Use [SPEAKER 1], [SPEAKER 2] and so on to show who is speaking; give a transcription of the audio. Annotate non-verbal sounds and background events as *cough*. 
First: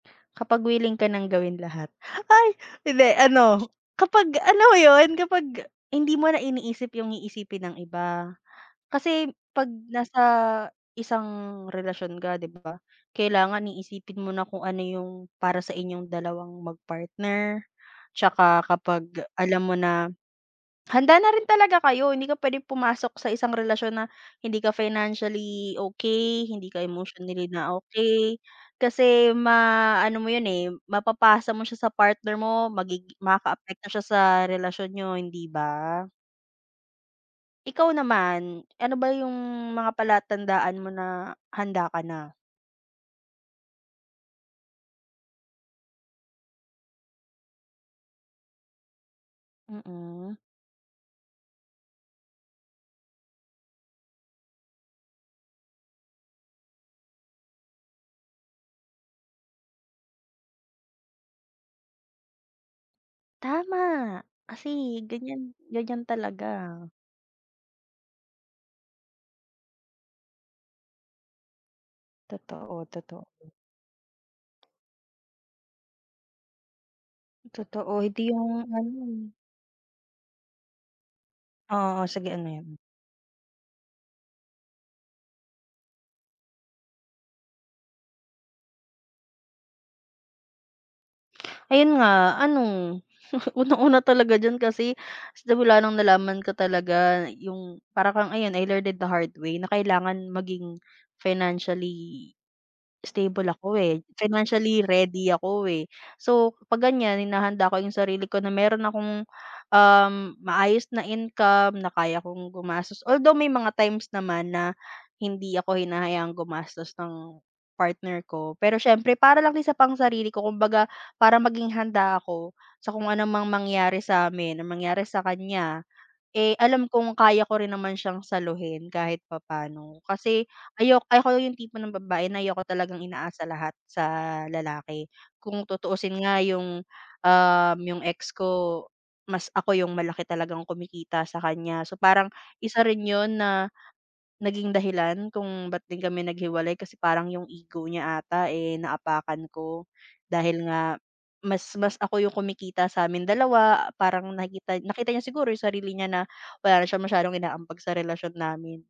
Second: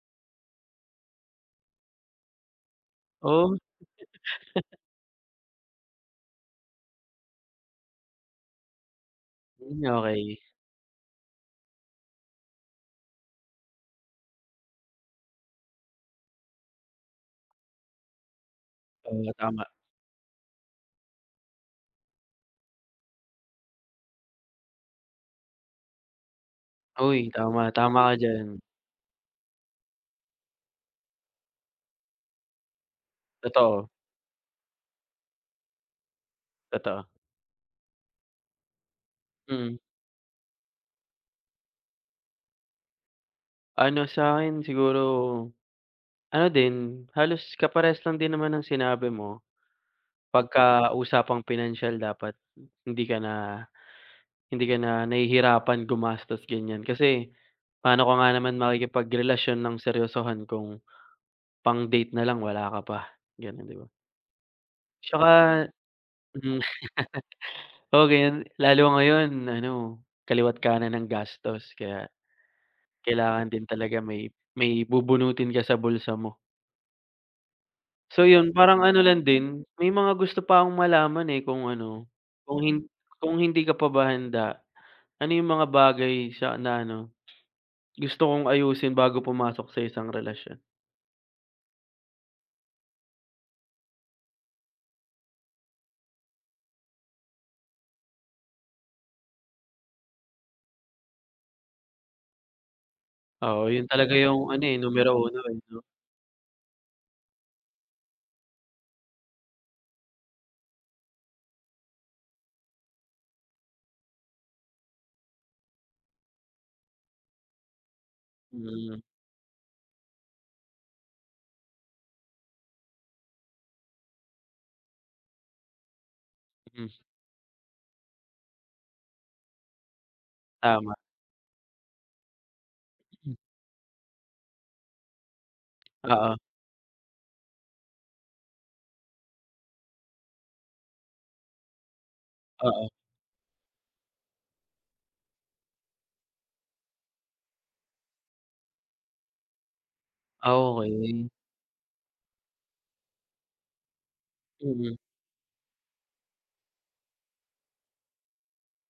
[SPEAKER 1] Kapag wiling ka ng gawin lahat. Ay! Hindi
[SPEAKER 2] Oh.
[SPEAKER 1] ano, kapag alam
[SPEAKER 2] *laughs*
[SPEAKER 1] mo 'yon, kapag hindi mo na iniisip yung iisipin ng iba. Kasi, 'pag
[SPEAKER 2] Mm,
[SPEAKER 1] nasa
[SPEAKER 2] okey.
[SPEAKER 1] isang relasyon ka 'di ba, kailangan iisipin mo na kung ano yung para sa inyong dalawang mag-partner. 'Tsaka kapag
[SPEAKER 2] Oo, tama.
[SPEAKER 1] alam mo na, handa na rin talaga kayo. Hindi ka puwedeng pumasok sa isang relasyon na hindi ka financially okey, hindi ka
[SPEAKER 2] Oy,
[SPEAKER 1] emotionally
[SPEAKER 2] tama,
[SPEAKER 1] na
[SPEAKER 2] tama ka
[SPEAKER 1] okey,
[SPEAKER 2] diyan.
[SPEAKER 1] kasi ma-ano mo yun, eh, mapapasa mo siya sa partner mo, magig makaapekto
[SPEAKER 2] Totoo.
[SPEAKER 1] siya sa relasyon niyo, hindi ba?
[SPEAKER 2] Totoo.
[SPEAKER 1] Ikaw naman, ano ba yung
[SPEAKER 2] Mm.
[SPEAKER 1] mga palatandaan mo na handa ka na?
[SPEAKER 2] Ano sa 'kin siguro, ano din halos kaparehas lang din naman ng sinabi mo.
[SPEAKER 1] Mm.
[SPEAKER 2] 'Pagka usapang pinansiyal dapat hindi ka na, hindi ka na nahihirapan gumastos ganiyan. Kasi, paano ka nga naman makikipagrelasyon ng seryosohan kung pang-date na lang wala ka pa, gano'n,
[SPEAKER 1] Tama,
[SPEAKER 2] 'di ba.
[SPEAKER 1] kasi ganiyan
[SPEAKER 2] 'Tsaka,
[SPEAKER 1] ganiyan talaga.
[SPEAKER 2] mm. *laughs* O, gayon lalo ngayon ano kaliwa't kanan ang gastos kaya,
[SPEAKER 1] Totoo, totoo.
[SPEAKER 2] kailangan din talaga may, may bubunutin ka sa bulsa mo.
[SPEAKER 1] Totoo,
[SPEAKER 2] So
[SPEAKER 1] hindi
[SPEAKER 2] yun,
[SPEAKER 1] yung
[SPEAKER 2] parang ano lang
[SPEAKER 1] ano.
[SPEAKER 2] din may mga gusto pa akong malaman, eh, kung
[SPEAKER 1] Oo,
[SPEAKER 2] ano
[SPEAKER 1] sige ano
[SPEAKER 2] kung
[SPEAKER 1] yun?
[SPEAKER 2] hin kung hindi ka pa ba handa, ano yung mga bagay sa na ano, gusto mong ayusin bago pumasok sa isang relasyon?
[SPEAKER 1] Ayun nga, ano, *chuckles* unang-una talaga diyan kasi simula nung nalaman ko talaga yung para kang ayan, "I learned it the hard way" na kailangan maging financially stable
[SPEAKER 2] Oo,
[SPEAKER 1] ako
[SPEAKER 2] yun
[SPEAKER 1] eh,
[SPEAKER 2] talaga yung ano, eh,
[SPEAKER 1] financially
[SPEAKER 2] numero
[SPEAKER 1] ready
[SPEAKER 2] 1, eh,
[SPEAKER 1] ako
[SPEAKER 2] 'no.
[SPEAKER 1] eh. So 'pag ganiyan, hinahanda ko yung sarili ko na meron akong, ah, maayos na income na kaya kong gumastos. Although, may mga times naman na hindi ako hinahayaan gumastos ng partner ko. Pero
[SPEAKER 2] Mm.
[SPEAKER 1] siyempre, para lang yun sa pang-sarili ko kumbaga para maging handa ako sa kung ano mang mangyari sa amin, ang mangyari sa kanya, eh, alam
[SPEAKER 2] Mhm.
[SPEAKER 1] kung kaya ko rin naman siyang saluhin kahit papaano. Kasi,
[SPEAKER 2] Tama.
[SPEAKER 1] ayok ako yung tipo ng babae na ayoko talagang
[SPEAKER 2] M.
[SPEAKER 1] inaasa lahat sa lalaki. Kung tutuusin
[SPEAKER 2] Oo.
[SPEAKER 1] nga yung, um, yung ex ko mas ako yung malaki talagang kumikita sa kaniya, so parang, isa
[SPEAKER 2] Oo.
[SPEAKER 1] rin yun na, naging dahilan kung ba't din kami naghiwalay kasi parang yung ego niya ata, eh, naapakan ko dahil nga
[SPEAKER 2] Okey.
[SPEAKER 1] mas mas ako yung kumikita sa aming dalawa, parang nakikita
[SPEAKER 2] Mhm.
[SPEAKER 1] nakita niya siguro yung sarili niya na wala na siya masyadong inaambag sa relasyon namin.